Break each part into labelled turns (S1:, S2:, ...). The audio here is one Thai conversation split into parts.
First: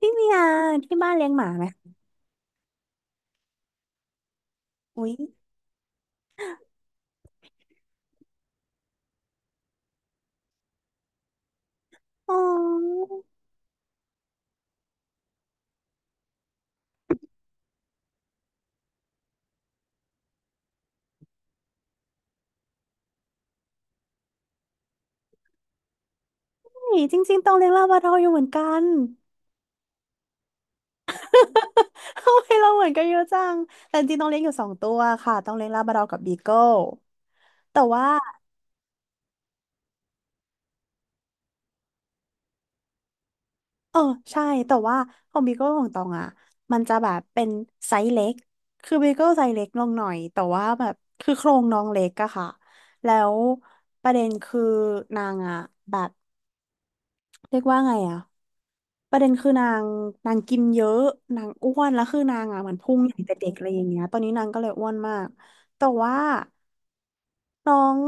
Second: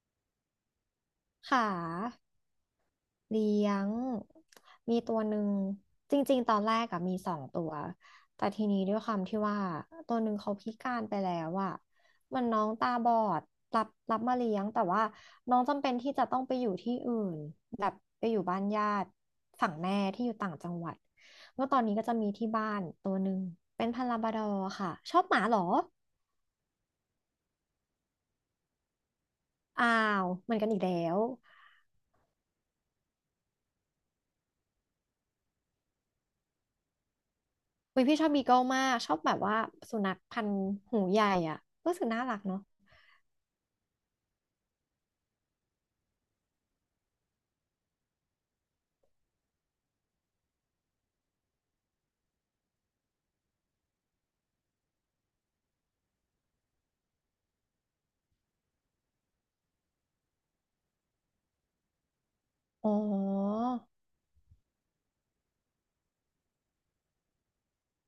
S1: พี่เมียที่บ้านเลี้ยงหมาไหม
S2: ขาเลี้ยงมี
S1: อุ๊ย
S2: ตัวหนึ่งจริงๆตอนแรกอะมีสองตัวแต่ทีนี้ด้วยความที่ว่าตัวหนึ่งเขาพิการไปแล้วอะ
S1: อ๋
S2: มันน้องตา
S1: อ
S2: บอดรับมาเลี้ยงแต่ว่าน้องจำเป็นที่จะต้องไปอยู่ที่อื่นแบบไปอยู่บ้านญาติฝั่งแม่ที่อยู่ต่างจังหวัดก็ตอนนี้ก็จะมีที่บ้านตัวหนึ่งเป็นพันธุ์ลาบราดอร์ค่ะชอบหมาเหรอ
S1: จริงๆตองเลี้ยงลาบราดอร์อยู่เหมือนกัน
S2: อ้าวเหมือนกันอีกแล้ว
S1: ทำไมเราเหมือนกันเยอะจังแต่จริงๆต้องเลี้ยงอยู่สองตัวค่ะต้องเลี้ยงลาบราดอร์กับบีเกิลแต่
S2: อุ้ย
S1: ว่า
S2: พี่ชอบบีเกิลมากชอบแบบว่าสุนัขพันธุ์หูใหญ่อ่ะรู้สึกน่ารักเนาะ
S1: เออใช่แต่ว่าของบีเกิลของตองอ่ะมันจะแบบเป็นไซส์เล็กคือบีเกิลไซส์เล็กลงหน่อยแต่ว่าแบบคือโครงน้องเล็กอะค่ะแล้วประเด็นคือนางอะแบบ เรียกว่าไงอ่ะประเด็นคือนางนางกินเยอะนางอ้วนแล้วคือนางอ่ะเหมือน
S2: อ๋
S1: พุงใหญ่แต่เด็ก
S2: อ
S1: อะไรอย่างเงี้ยตอนนี้นางก็เลยอ้วนมากแต่ว่าน้อง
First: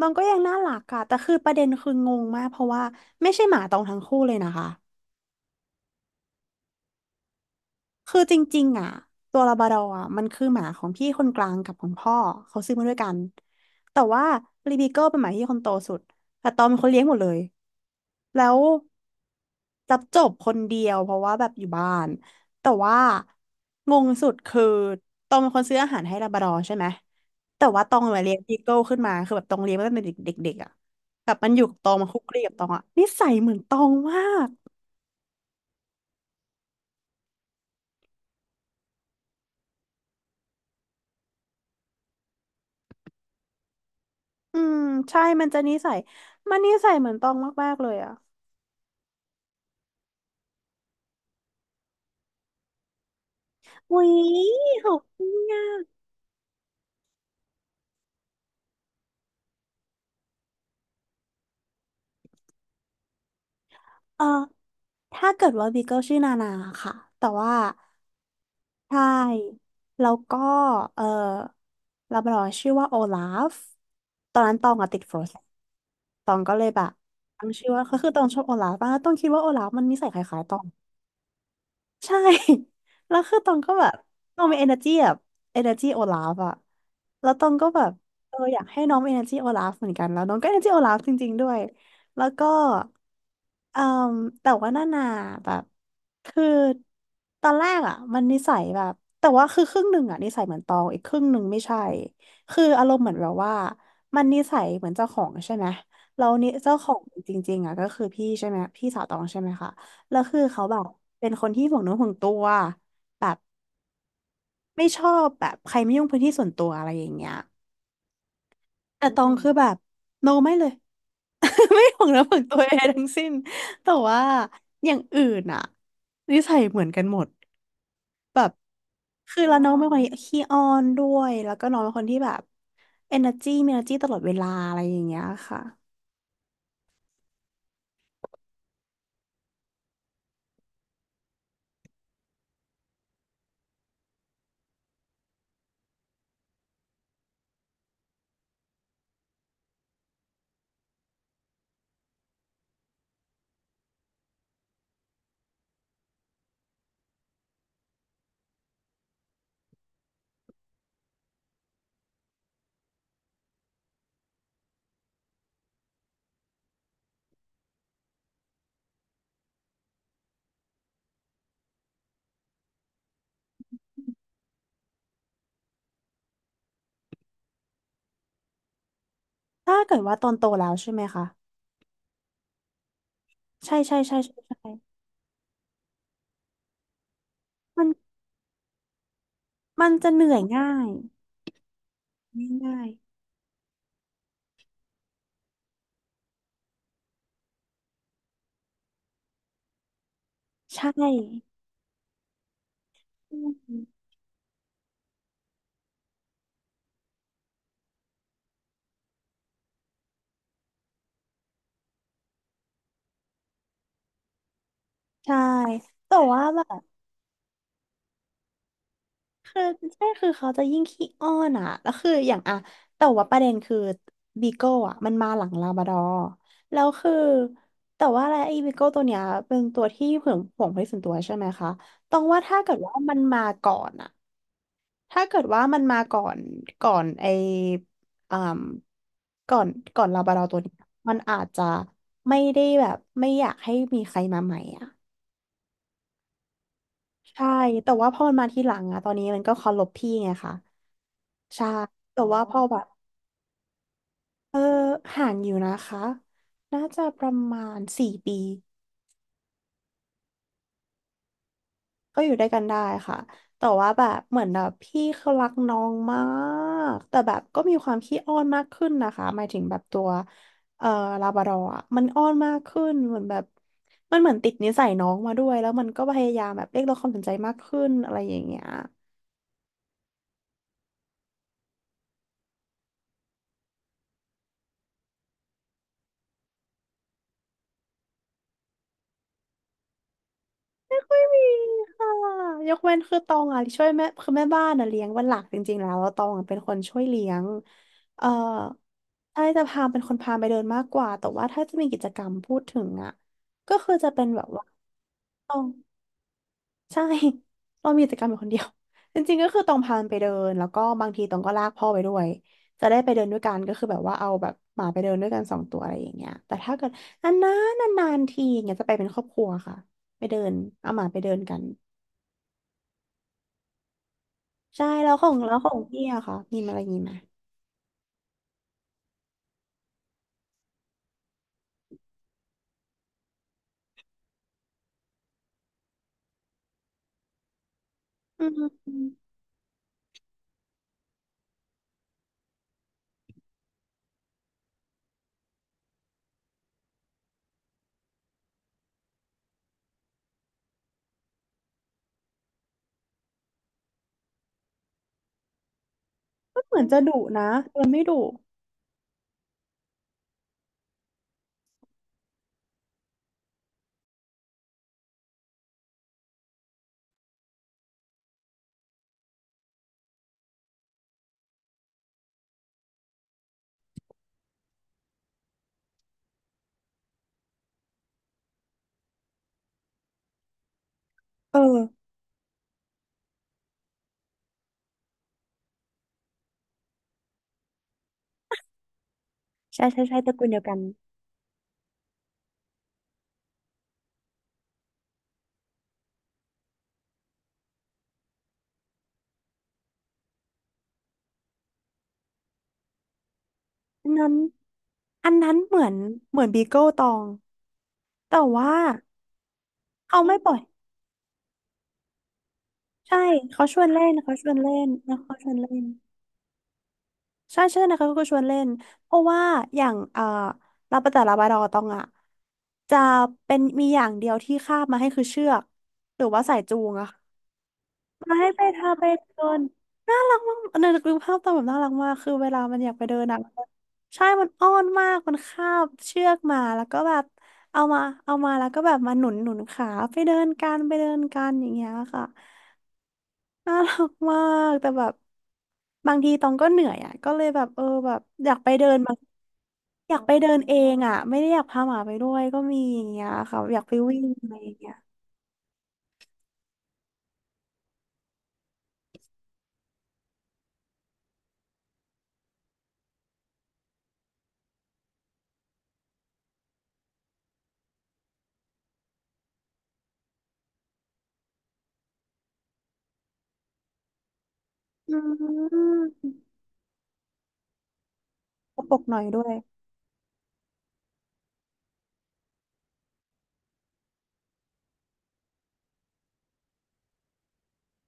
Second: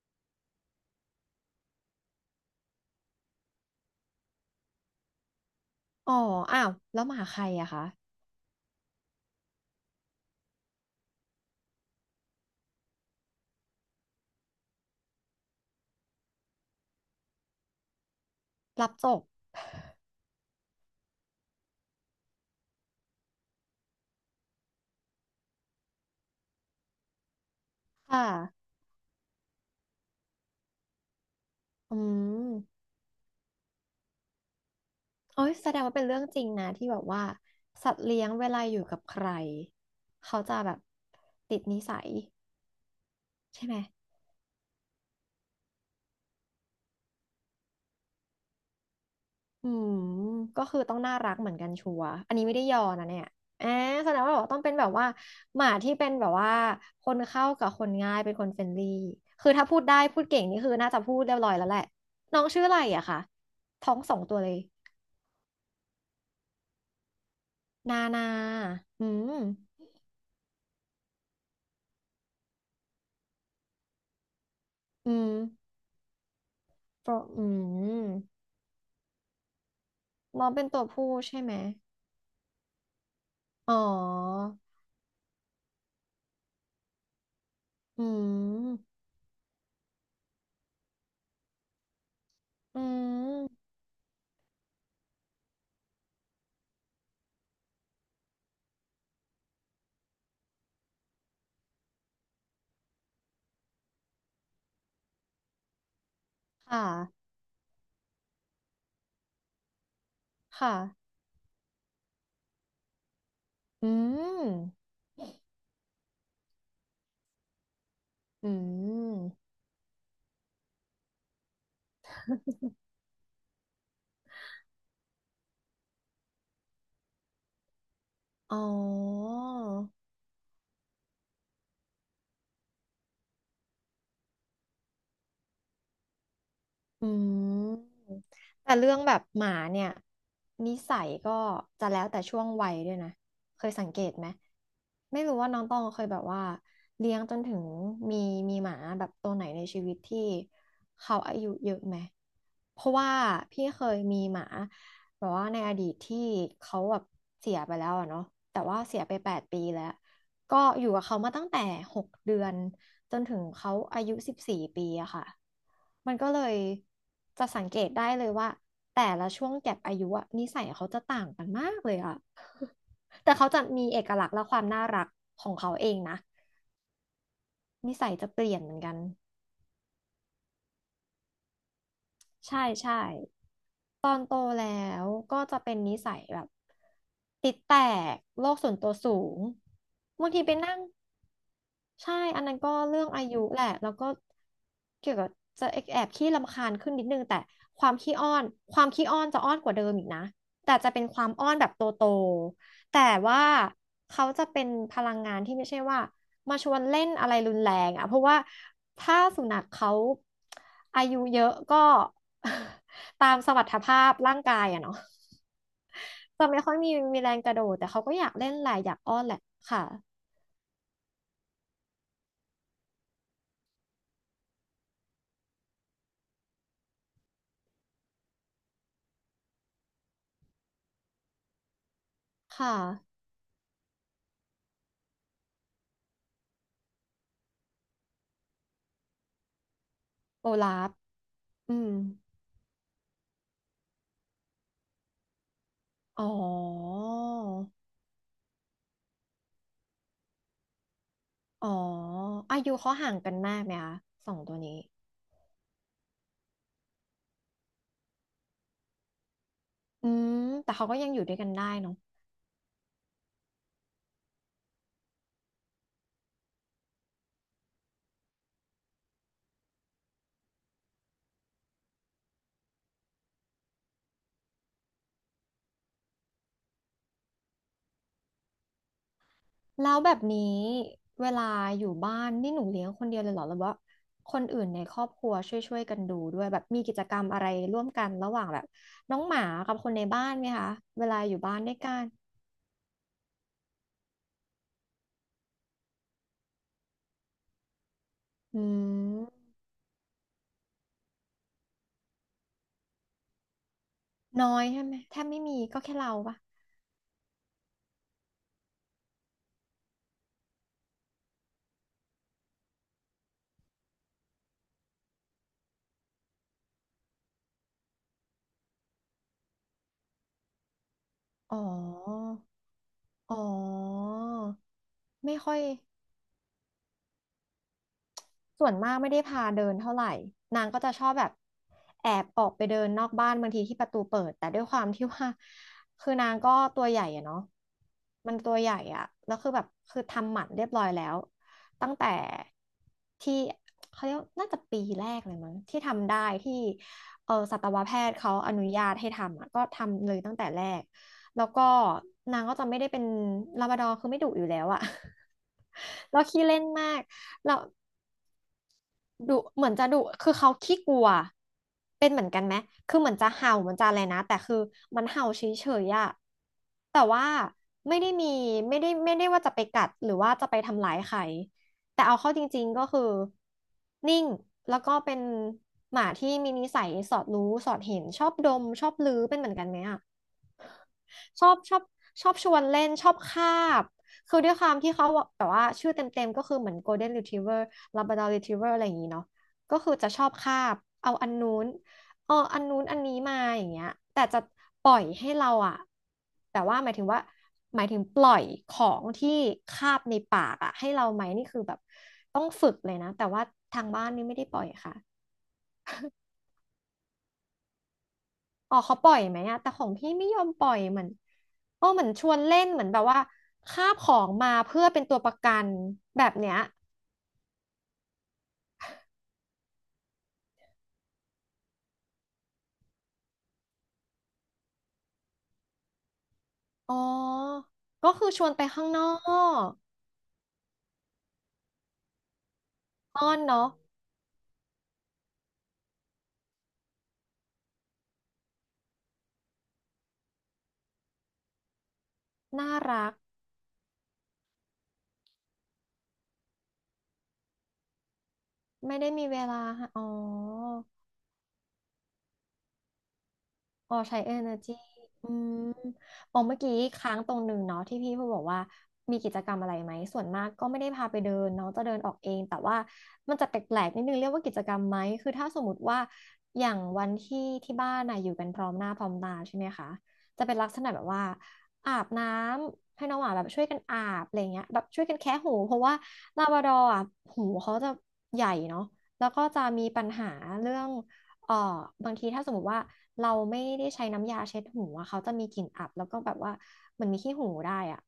S1: น้องก็ยังน่ารักอะแต่คือประเด็นคืองงมากเพราะว่าไม่ใช่หมาตองทั้งคู่เลยนะคะ
S2: อ๋ออ้าวแล้วหมาใครอะคะ
S1: คือจริงๆอ่ะตัวลาบราดอร์อ่ะมันคือหมาของพี่คนกลางกับของพ่อเขาซื้อมาด้วยกันแต่ว่ารีบีเกิลเป็นหมาที่คนโตสุดแต่ตอมเป็นคนเลี้ยงหมดเลยแล้ว
S2: รับจบ
S1: รับจบคนเดียวเพราะว่าแบบอยู่บ้านแต่ว่างงสุดคือตองเป็นคนซื้ออาหารให้ลาบราดอร์ใช่ไหมแต่ว่าตองมา
S2: ค่ะ
S1: เลี้ยงบีเกิลขึ้นมาคือแบบตองเลี้ยงมาตั้งแต่เด็กๆอ่ะแบบมันอยู่กับตอ
S2: อื
S1: งมาคุกคีกับตองอ่ะ
S2: ม
S1: นิสัยเหมือนตองมาก
S2: โอ้ยแสดงว่าเป็นเรื่องจริงนะที่แบบว่าสัตว์เลี้ยงเวลาอยู่กับใครเขาจะแบบติดนิสัยใช่ไหม
S1: อืมใช่มันจะนิสัยมันนิสัยเหมือนตองมากๆเลยอ่ะ
S2: อืม ก็คือต้องน่ารักเหมือนกันชัวร์อันนี้ไม่ได้ยอนะเนี่ยแอบ
S1: อุ๊
S2: แส
S1: ย
S2: ดงว่าแบบต้องเป็น
S1: ข
S2: แบบ
S1: อบ
S2: ว่า
S1: คุณ
S2: ห
S1: อ่ะ
S2: มาที่เป็นแบบว่าคนเข้ากับคนง่ายเป็นคนเฟรนลี่คือถ้าพูดได้พูดเก่งนี่คือน่าจะพูดเรียบร้อยแล้วแหละ น้องชื่ออะไรอะคะ ท้องสอ
S1: เอ
S2: ง
S1: อ
S2: ตัวเลย
S1: ถ้าเกิดว่าบีเกิลชื่อนานาค่ะแต่ว่า
S2: นานา
S1: ใช่
S2: อืม
S1: แล้วก็เออลาบราดอร์ชื่อว่าโอลาฟตอนนั้นตองอะติด
S2: อื
S1: โฟร์
S2: ม
S1: แลนด์ตองก็เลยแบบ
S2: โปรอื
S1: ตั้งชื่อว่าก็
S2: ม
S1: คือตองชอบโอลาฟมากตองคิดว่าโอลาฟมันนิสัยคล้าย
S2: น้อ
S1: ๆ
S2: ง
S1: ตอ
S2: เป็
S1: ง
S2: นตัวผู้ใช่ไหม
S1: ใช่ แล้วคือตองก็
S2: อ๋อ
S1: แบบตองมี energy แบบ energy โอลาฟอะแล้วตองก็แบบ
S2: อื
S1: เอออยากให้น้อ
S2: ม
S1: งมี energy โอลาฟเหมือนกันแล้วน้องก็ energy โอลาฟจริงๆด้วยแล้วก็
S2: อืม
S1: เอ่อแต่ว่านานาแบบคือตอนแรกอะมันนิสัยแบบแต่ว่าคือครึ่งหนึ่งอะนิสัยเหมือนตองอีกครึ่งหนึ่งไม่ใช่คืออารมณ์เหมือนแบบว่ามันนิสัยเหมือนเจ้าของใช่ไหมแล้วนี่เจ้า
S2: ค่ะ
S1: ของจริงๆอะก็คือพี่ใช่ไหมพี่สาวตองใช่ไหมคะ แล้วคือเขา
S2: ค่ะ
S1: แบบเป็นคนที่ห่วงเนื้อห่วงตัวแบบ
S2: อืม
S1: ไม่ชอบแบบใครไม่ยุ่งพื้นที่ส่วนตัวอะไรอย่างเงี้ย
S2: อื
S1: แต่ตองคือ
S2: ม
S1: แบบโนไม่เลย ไม่ห่วงเนื้อห่วงตัวใดทั้งสิ้นแต่ว่าอย่างอื่นอะนิสัยเหมือนกันหมดแบบ
S2: อ๋อ
S1: คือแล้วน้องเป็นคนขี้อ้อนด้วยแล้วก็น้องเป็นคนที่แบบเอเนอร์จีมีเออร์จีตลอดเวลาอะไรอย่างเงี้ยค่ะ
S2: อืมแต่เรื่องแบบหมาเนี่ยนิสัยก็จะแล้วแต่ช่วงวัยด้วยนะเคยสังเกตไหมไม่รู้ว่าน้องตองเคยแบบว่าเลี้ยงจนถึงมีมีหมาแบบตัวไหนในชีวิตที่เขาอายุเยอะไหมเพราะว่าพี่เคยมีหมาแบบว่าในอดีตที่เขาแบบเสียไปแล้วอะเนาะแต่ว่าเสียไป8 ปีแล้ว ก็อยู่กับเขามาตั้งแต่6 เดือนจนถึงเขาอายุ14 ปีอะค่ะมันก็เลยจะสังเกตได้เลยว่าแต่ละช่วงแก็ปอายุอะนิสัยเขาจะต่างกันมากเลยอะ แต่เขาจะมีเอกลักษณ์และความน่ารักของเขาเองนะนิสัยจะเปลี่ยนเหมือนกัน
S1: ถ้าเกิดว่าตอนโตแล้วใช่ไหมคะ
S2: ใช่ใช่
S1: ใช่ใช่
S2: ตอ
S1: ใช่
S2: นโต
S1: ใช่
S2: แล้
S1: ใช่
S2: วก็จะเป็นนิสัยแบบติดแต
S1: มัน
S2: กโลกส่วนตัวสูง
S1: มันจะเห
S2: บา
S1: นื่
S2: ง
S1: อย
S2: ทีไป
S1: ง่า
S2: นั่ง
S1: ย
S2: ใช่อันนั้นก็
S1: ง่าย
S2: เรื่องอายุแหละแล้วก็เกี่ยวกับจะแอบขี้รำคาญขึ้นนิดนึง แต่ความขี้อ้อน ความขี้อ้อนจะอ้อนกว่าเดิมอีกนะแต่
S1: ใช
S2: จะเป็
S1: ่
S2: นความอ้อนแบบโตโตแต่
S1: อื
S2: ว่า
S1: ม
S2: เขาจะเป็นพลังงานที่ไม่ใช่ว่ามาชวนเล่นอะไรรุนแรงอ่ะเพราะว่าถ้าสุนัขเขาอายุเยอะก็ ตามสมรรถภาพร่างกายอะเนาะ
S1: ใช่แต่ว่า
S2: จะไม่
S1: แบ
S2: ค่อย
S1: บ
S2: มีมีแรงกระโดดแต่เขาก็อยากเล่นแหละอยากอ้อนแหละ
S1: คือ
S2: ค่ะ
S1: ใช่คือเขาจะยิ่งขี้อ้อนอ่ะแล้วคืออย่างอ่ะแต่ว่าประเด็นคือบีโก้อ่ะมันมาหลังลาบราดอร์แล้วคือแต่ว่าอะไรไอ้บีโก้ตัวเนี้ยเป็นตัวที่ห่วงห่วงที่สวนตัวใช่ไหมคะต้องว่าถ้าเกิ
S2: ค่ะ
S1: ดว่ามันมาก่อนอ่ะถ้าเกิดว่ามันมาก่อนก่อนไอ้อ่าก่อนก่อนลาบราดอ
S2: โอ
S1: ร์ตัวเนี้ย
S2: ลาฟ
S1: มันอาจจะ
S2: อืม
S1: ไม่ได้แบบไม่อยากให้มีใครมาใหม่อ่ะ
S2: อ๋อ
S1: ใช่ แต่ว่าพอมันมาทีหลังอะตอนนี้มันก็เคารพพี่ไงคะใช่
S2: อ๋อ
S1: แต่ว่าพ
S2: อา
S1: อ
S2: ยุ
S1: แบบ
S2: เขาห่างกันมากไหมคะสองตั
S1: เอ
S2: ว
S1: อ
S2: นี้
S1: ห่างอยู่นะคะน่าจะประมาณ4 ปี
S2: อืมแต่เขาก็ยังอยู่ด้วยกันได้เนาะ
S1: ก็อยู่ด้วยกันได้ค่ะ แต่ว่าแบบ เหมือนแบบพี่เขารักน้องมาก แต่แบบก็มีความขี้อ้อนมากขึ้นนะคะหมายถึงแบบตัวเอ่อลาบราดอร์อะมันอ้อนมากขึ้นเหมือนแบบมันเหมือนติดนิสัยน้องมาด้วย แล้วมันก็พยายามแบบเรียกร้องความสนใจมากขึ้นอะไรอย่างเงี้ย
S2: แล้วแบบนี้เวลาอยู่บ้านนี่หนูเลี้ยงคนเดียวเลยเหรอหรือว่าคนอื่นในครอบครัวช่วยกันดูด้วยแบบมีกิจกรรมอะไรร่วมกันระหว่างแบบน้องหมากับคนในบ้านไหมคะเวลาอยู่บ้านด้วยกัน
S1: ค่ะยกเว้นคือตองอ่ะช่วยแม่คือแม่บ้านอ่ะเลี้ยงวันหลักจริงๆแล้วแล้วตองอะเป็นคนช่วยเลี้ยงเอ่อ
S2: อื
S1: ไอ้
S2: ม
S1: จะพาเป็นคนพาไปเดินมากกว่า แต่ว่าถ้าจะมีกิจกรรมพูดถึงอ่ะก็คือจะเป็นแบบ
S2: น้อ
S1: ว่า
S2: ยใช่ไหมแทบไม่
S1: ตอ
S2: มี
S1: ง
S2: ก็แค่เราปะ
S1: ใช่ ตองมีกิจกรรมอยู่คนเดียว จริงๆก็คือตองพามันไปเดินแล้วก็บางทีตองก็ลากพ่อไปด้วย จะได้ไปเดินด้วยกันก็คือแบบว่าเอาแบบหมาไปเดินด้วยกันสองตัวอะไรอย่างเงี้ยแต่ถ้าเกิดนานๆนานๆทีอย่างเงี้ยจะไปเป็นครอบครัวค่ะไปเดินเอาหมาไปเดินกั
S2: อ๋อ
S1: น
S2: อ๋อ
S1: ใช่แล้วขอ
S2: ไม่
S1: งแล้
S2: ค่อ
S1: ว
S2: ย
S1: ของพี่อะค่ะมีอะไรนี้ไหม
S2: ส่วนมากไม่ได้พาเดินเท่าไหร่นางก็จะชอบแบบแอบออกไปเดินนอกบ้านบางทีที่ประตูเปิดแต่ด้วยความที่ว่าคือนางก็ตัวใหญ่อะเนาะมัน
S1: อื
S2: ตัวใหญ่
S1: ม
S2: อะแล้วคือแบบคือทำหมันเรียบร้อยแล้วตั้งแต่ที่เขาเรียกน่าจะปีแรกเลยมั้งที่ทำได้ที่เออสัตวแพทย์เขาอนุญาตให้ทำอะก็ทำเลยตั้งแต่แรกแล้วก็นางก็จะไม่ได้เป็นลาบราดอร์คือไม่ดุอยู่แล้วอะ แล้วขี้เล่
S1: ก็
S2: น
S1: เหมือน
S2: มา
S1: จะ
S2: ก
S1: ดุนะ
S2: แล้ว
S1: แต่ไม่ดุ
S2: ดุเหมือนจะดุคือเขาขี้กลัวเป็นเหมือนกันไหมคือเหมือนจะเห่าเหมือนจะอะไรนะแต่คือมันเห่าเฉยๆอะแต่ว่าไม่ได้มีไม่ได้ว่าจะไปกัดหรือว่าจะไปทำร้ายใครแต่เอาเข้าจริงๆก็คือนิ่งแล้วก็เป็นหมาที่มีนิสัยสอดรู้สอดเห็นชอบดมชอบลือเป็นเหมือนกันไหมอะ ชอ
S1: เอ
S2: บชอ
S1: อ
S2: บชอบชวนเล่นชอบคาบคือด้วยความที่เขาแบบว่าชื่อเต็มๆก็คือเหมือน Golden Retriever Labrador Retriever อะไรอย่างนี้เนาะก็
S1: ใช่
S2: คือ
S1: ใช่
S2: จะ
S1: ใช่
S2: ชอ
S1: ต
S2: บ
S1: ระกูล
S2: คา
S1: เดียวกั
S2: บ
S1: น
S2: เอาอันนู้นเอออันนู้นอันนี้มาอย่างเงี้ยแต่จะปล่อยให้เราอะแต่ว่าหมายถึงว่าหมายถึงปล่อยของที่คาบในปากอะให้เราไหมนี่คือแบบต้องฝึกเลยนะแต่ว่าทางบ้า
S1: อั
S2: น
S1: น
S2: นี่
S1: นั้น
S2: ไม่ได้ปล่อยค่ะ
S1: อันนั้นเหมือนเหมือนบีเกิลตองแต่ว่า
S2: อ๋อเขาปล่อยไหมอะแต่ของพี่
S1: เขา
S2: ไม่
S1: ไม่
S2: ยอ
S1: ป
S2: ม
S1: ล่อย
S2: ปล่อยเหมือนเออเหมือนชวนเล่นเหมือนแบบ
S1: ใช่
S2: ว่า
S1: เขาชว
S2: คา
S1: น
S2: บ
S1: เล่
S2: ข
S1: น
S2: อง
S1: เขาช
S2: มา
S1: วนเล่
S2: เพื่อ
S1: น
S2: เป็นตั
S1: นะ
S2: วป
S1: เขา
S2: ระ
S1: ชว
S2: กั
S1: น
S2: น
S1: เล่น
S2: แบบเนี้ย
S1: ใช่ใช่นะคะเขาก็ชวนเล่นเพราะว่าอย่างลาปะแต่ลาบราดอร์ตองอะจะเป็นมีอย่างเดียวที่คาบมาให้คือเชือกหรือว่าสายจูง
S2: อ๋
S1: อะะ
S2: อ ก็คือ
S1: มา
S2: ช
S1: ให้
S2: วน
S1: ไป
S2: ไปข้า
S1: ทา
S2: งน
S1: ไป
S2: อ
S1: เดิน
S2: ก
S1: น่ารักมากเนยนึกดูภาพตอนแบบน่ารักมากคือเวลามันอยากไปเดิน
S2: อ้อ
S1: นะ
S2: นเนาะ
S1: ใช่มันอ้อนมากมันคาบเชือกมาแล้วก็แบบเอามาเอามาแล้วก็แบบมาหนุนหนุนขาไปเดินกันไปเดินกันอย่างเงี้ยค่ะ
S2: น่ารัก
S1: น่ารักมากแต่แบบบางทีตองก็เหนื่อยอ่ะก็เลยแบบเออแบบอยากไปเดิ
S2: ไม่
S1: น
S2: ได้
S1: มาง
S2: มีเวลาให้อ๋อ
S1: อยากไปเดินเองอ่ะไม่ได้อยากพาหมาไปด้วยก็มีอย่างเงี้ยค่ะอยากไป
S2: อ๋อใช้
S1: วิ่งอะไรอ
S2: energy
S1: ย่างเงี้ย
S2: อืมอ๋อเมื่อกี้ค้างตรงหนึ่งเนาะที่พี่พูดบอกว่ามีกิจกรรมอะไรไหมส่วนมากก็ไม่ได้พาไปเดินน้องจะเดินออกเองแต่ว่ามันจะแปลกๆนิดนึงเรียกว่ากิจกรรมไหมคือถ้าสมมติว่าอย่างวันที่ที่บ้านน่ะอยู่กันพร้อมหน้าพร้อมตาใช่ไหมคะจะเป็นลักษณะแบบว่าอาบน้ำให้น้องหมาแบบช่วยกันอาบอะไรเงี้ยแบบช่วย
S1: อื
S2: กันแคะหูเพราะว่าลา
S1: ม
S2: บราดอร์อ่ะหูเขาจะใหญ่
S1: ก
S2: เนาะ
S1: ระปรกหน่อย
S2: แล้ว
S1: ด้
S2: ก็
S1: วย
S2: จะมีปัญหาเรื่อง เอ่อบางทีถ้าสมมติว่าเราไม่ได้ใช้น้ำยาเช็ดหูอะเขาจะมีกลิ่นอับแล้วก็แบบว่าเหมันมีขี้หูได้อะ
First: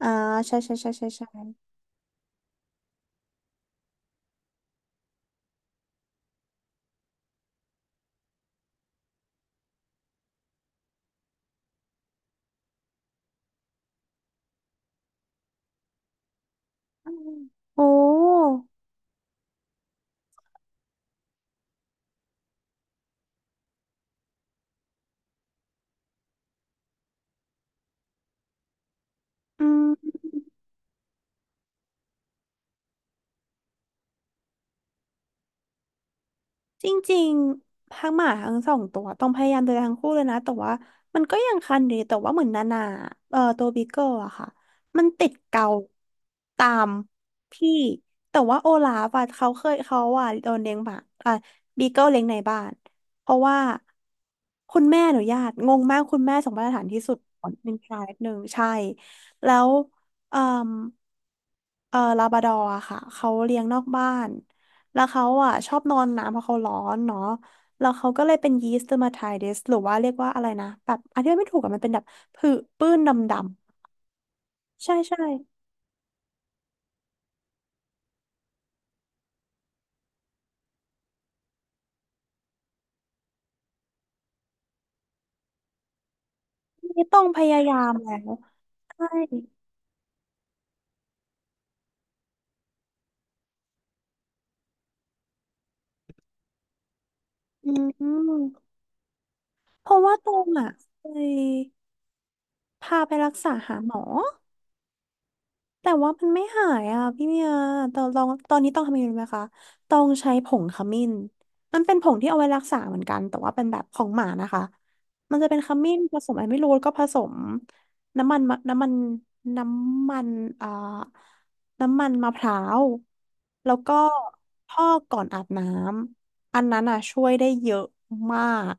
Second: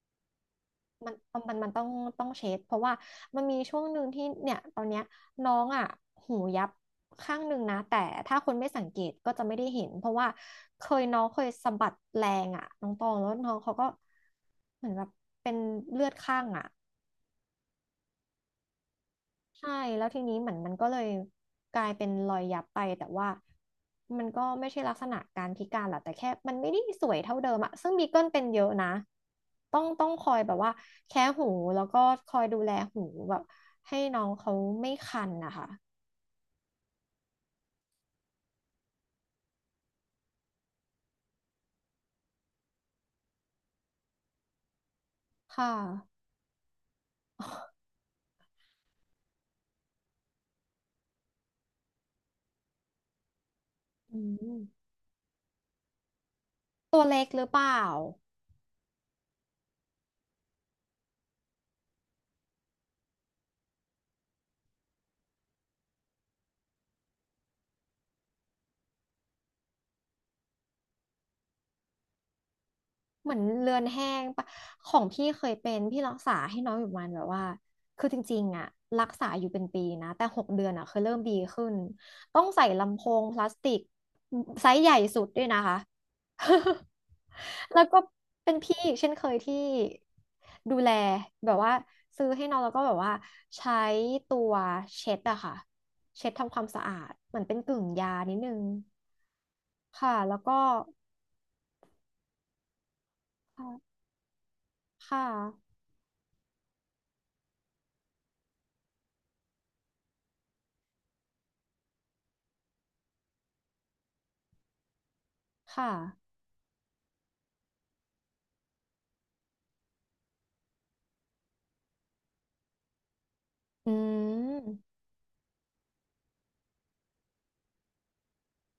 S1: อ่าใช่ใช่ใช่ใช่
S2: มัน
S1: ใช่
S2: มันมันมันต้องเช็ดเพราะว่ามันมีช่วงหนึ่งที่เนี่ยตอนเนี้ยน้องอะหูยับข้างหนึ่งนะแต่ถ้าคนไม่สังเกตก็จะไม่ได้เห็นเพราะว่าเคยน้องเคยสะบัดแรงอะน้องตองแล้วน้องเขาก็เหมือนแบบเป็นเลือดข้างอะ
S1: โอ้
S2: ใช่แล้วทีนี้เหมือนมันก็เลยกลายเป็นรอยยับไปแต่ว่ามันก็ไม่ใช่ลักษณะการพิการหรอกแต่แค่มันไม่ได้สวยเท่าเดิมอะซึ่งบีเกิลเป็นเยอะนะ
S1: อื
S2: ต้อง
S1: ม
S2: ต้องคอยแบบว่าแค่หูแล้วก็คอยดูแลหูแบบให้น้องเขาไม่คันนะคะ
S1: จริงๆทั้งหมาทั้งสองตัวต้องพยายามดูแลทั้งคู่เลยนะแต่ว่ามันก็ยังคัน่ดีแต่ว่าเหมือนนานาตัวบิกเกิลอะค่ะมันติดเกา
S2: ค่ะ
S1: ตามพี่ แต่ว่าโอลาฟอะเขาเคยเขาอะโดนเลี้ยงหมาอ่ะบิกเกิลเลี้ยงในบ้านเพราะว่า
S2: อืม
S1: คุณแม่อนุญาตงงมากคุณแม่ส่งมาตรฐาน
S2: ตั
S1: ที่
S2: ว
S1: สุด
S2: เล็กห
S1: ข
S2: รื
S1: อ
S2: อ
S1: ง
S2: เป
S1: เป็นง
S2: ล่า
S1: ชายหนึ่งใช่แล้วเอ่อลาบราดอร์อะค่ะเขาเลี้ยงนอกบ้าน แล้วเขาอ่ะชอบนอนน้ำเพราะเขาร้อนเนาะแล้วเขาก็เลยเป็นยีสต์เดอร์มาไทติสหรือว่าเรียกว่าอะไรนะแบบอธิบายไม่ถูกอะมันเป็นแบบผื่นปื้นด
S2: เหมือนเลือนแห้งปะ
S1: ำๆ
S2: ข
S1: ใช่
S2: อง
S1: ใช่
S2: พี่เคยเป็นพี่รักษาให้น้องอยู่ประมันแบบว่าคือจริงๆอะรักษาอยู่เป็นปีนะแต่6 เดือนอะเคยเริ่มดีขึ้นต้องใส่ลำโพงพลาสติกไซส์ใหญ่สุดด้วยนะคะ
S1: นี่ต้องพยา ยา
S2: แล้ว
S1: ม
S2: ก็
S1: แล้ว
S2: เป็นพี่อีก
S1: ใช่
S2: เช่นเคยที่ดูแลแบบว่าซื้อให้น้องแล้วก็แบบว่าใช้ตัวเช็ดอะค่ะเช็ดทำความสะอาดเหมือนเป็น
S1: อื
S2: กึ่งยานิดนึง
S1: มเพราะว่า
S2: ค่ะ
S1: ตร
S2: แล้ว
S1: ง
S2: ก็
S1: อ่ะเคยพาไปรักษาหาหม
S2: ค่ะ
S1: อ แต่ว่ามันไม่หายอ่ะพี่เมียตอนลองตอนนี้ต้องทำยังไงรู้ไหมคะต้องใช้ผงขมิ้นมันเป็นผงที่เอาไว้รักษาเหมือนกันแต่ว่าเป็นแบบของหมานะคะมันจะเป็นข
S2: ค่ะ
S1: มิ้นผสมอะไรไม่รู้แล้วก็ผสมน้ำมันมะน้ำมันน้ำมันอ่าน้ำมันมะพร้าวแล้ว
S2: อื
S1: ก็พอ
S2: ม
S1: กก่อนอาบน้ำอันนั้นอ่ะช่วยได้เยอะมาก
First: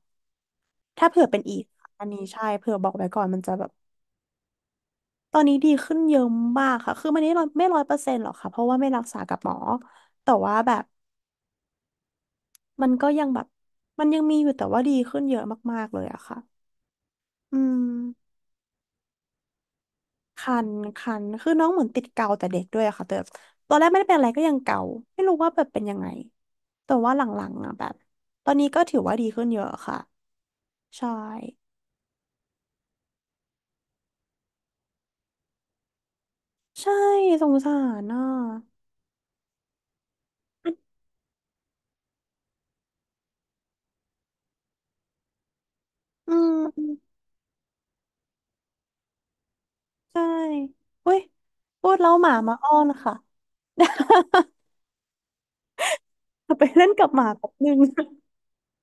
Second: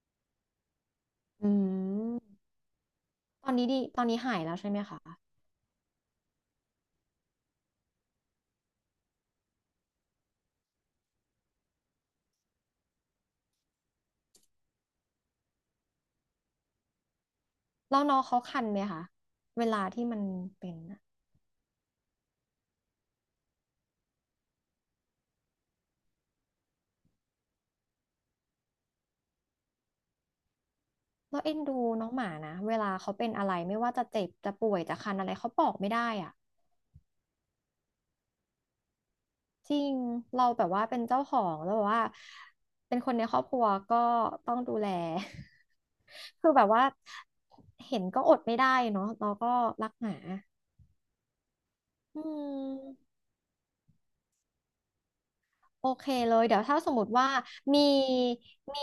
S1: ถ้าเผื่อเป็น
S2: อื
S1: อีกอันนี้
S2: ม
S1: ใช่เผื่อบอกไว้ก่อนมัน
S2: ตอ
S1: จะ
S2: น
S1: แบ
S2: นี้
S1: บ
S2: ดีตอนนี้หายแล้วใช่ไหมคะ
S1: ตอนนี้ดีขึ้นเยอะมากค่ะคือมันไม่ร้อยเปอร์เซ็นต์หรอกค่ะเพราะว่าไม่รักษากับหมอแต่ว่าแบบมันก็ยังแบบมันยังมีอยู่แต่ว่าดีขึ้นเยอะมากๆเลยอะค่ะอื
S2: แล้วน้อง
S1: ม
S2: เขาคันไหมคะเวลาที่มัน
S1: คัน
S2: เป็นน่ะ
S1: คันคือน้องเหมือนติดเกาแต่เด็กด้วยอะค่ะแต่ตอนแรกไม่ได้เป็นอะไรก็ยังเกาไม่รู้ว่าแบบเป็นยังไงแต่ว่าหลังๆอะแบบตอนนี้ก็ถือว่าดีขึ้นเยอะค่ะ ใช่
S2: เราเอ็นดูน้องหมานะเวลาเขาเป็นอะไรไม่ว่าจะเจ็บจะป่วยจะคันอะไรเขาบอกไม่ได้อะ
S1: ใช่สงสารอ่ะ
S2: จริงเราแบบว่าเป็นเจ้าของแล้วแบบว่าเป็นคนในครอบครัวก็ต้องดูแล
S1: อื
S2: คือแบบว่า
S1: ม
S2: เห็นก็อดไม่ได้เนาะเราก็รักหมา
S1: ใช่เฮ้ยพูดแล้ว
S2: อื
S1: หมามาอ้อนค่ะ
S2: ม โอเคเลยเดี๋ย
S1: ไป
S2: วถ้า
S1: เล่
S2: ส
S1: น
S2: มม
S1: กับ
S2: ติ
S1: หมา
S2: ว่า
S1: แป๊บนึง
S2: มี มี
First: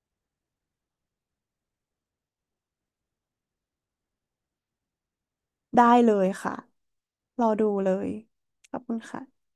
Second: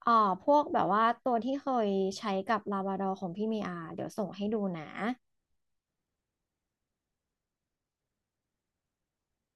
S2: เอ่อพวกแบบว่าตัวที่เคยใช้กับลาบราดอของพี่เมีอาเดี๋ยวส่งให้ดูนะ
S1: ได้เลยค่ะรอดูเลยขอบคุณค่ะ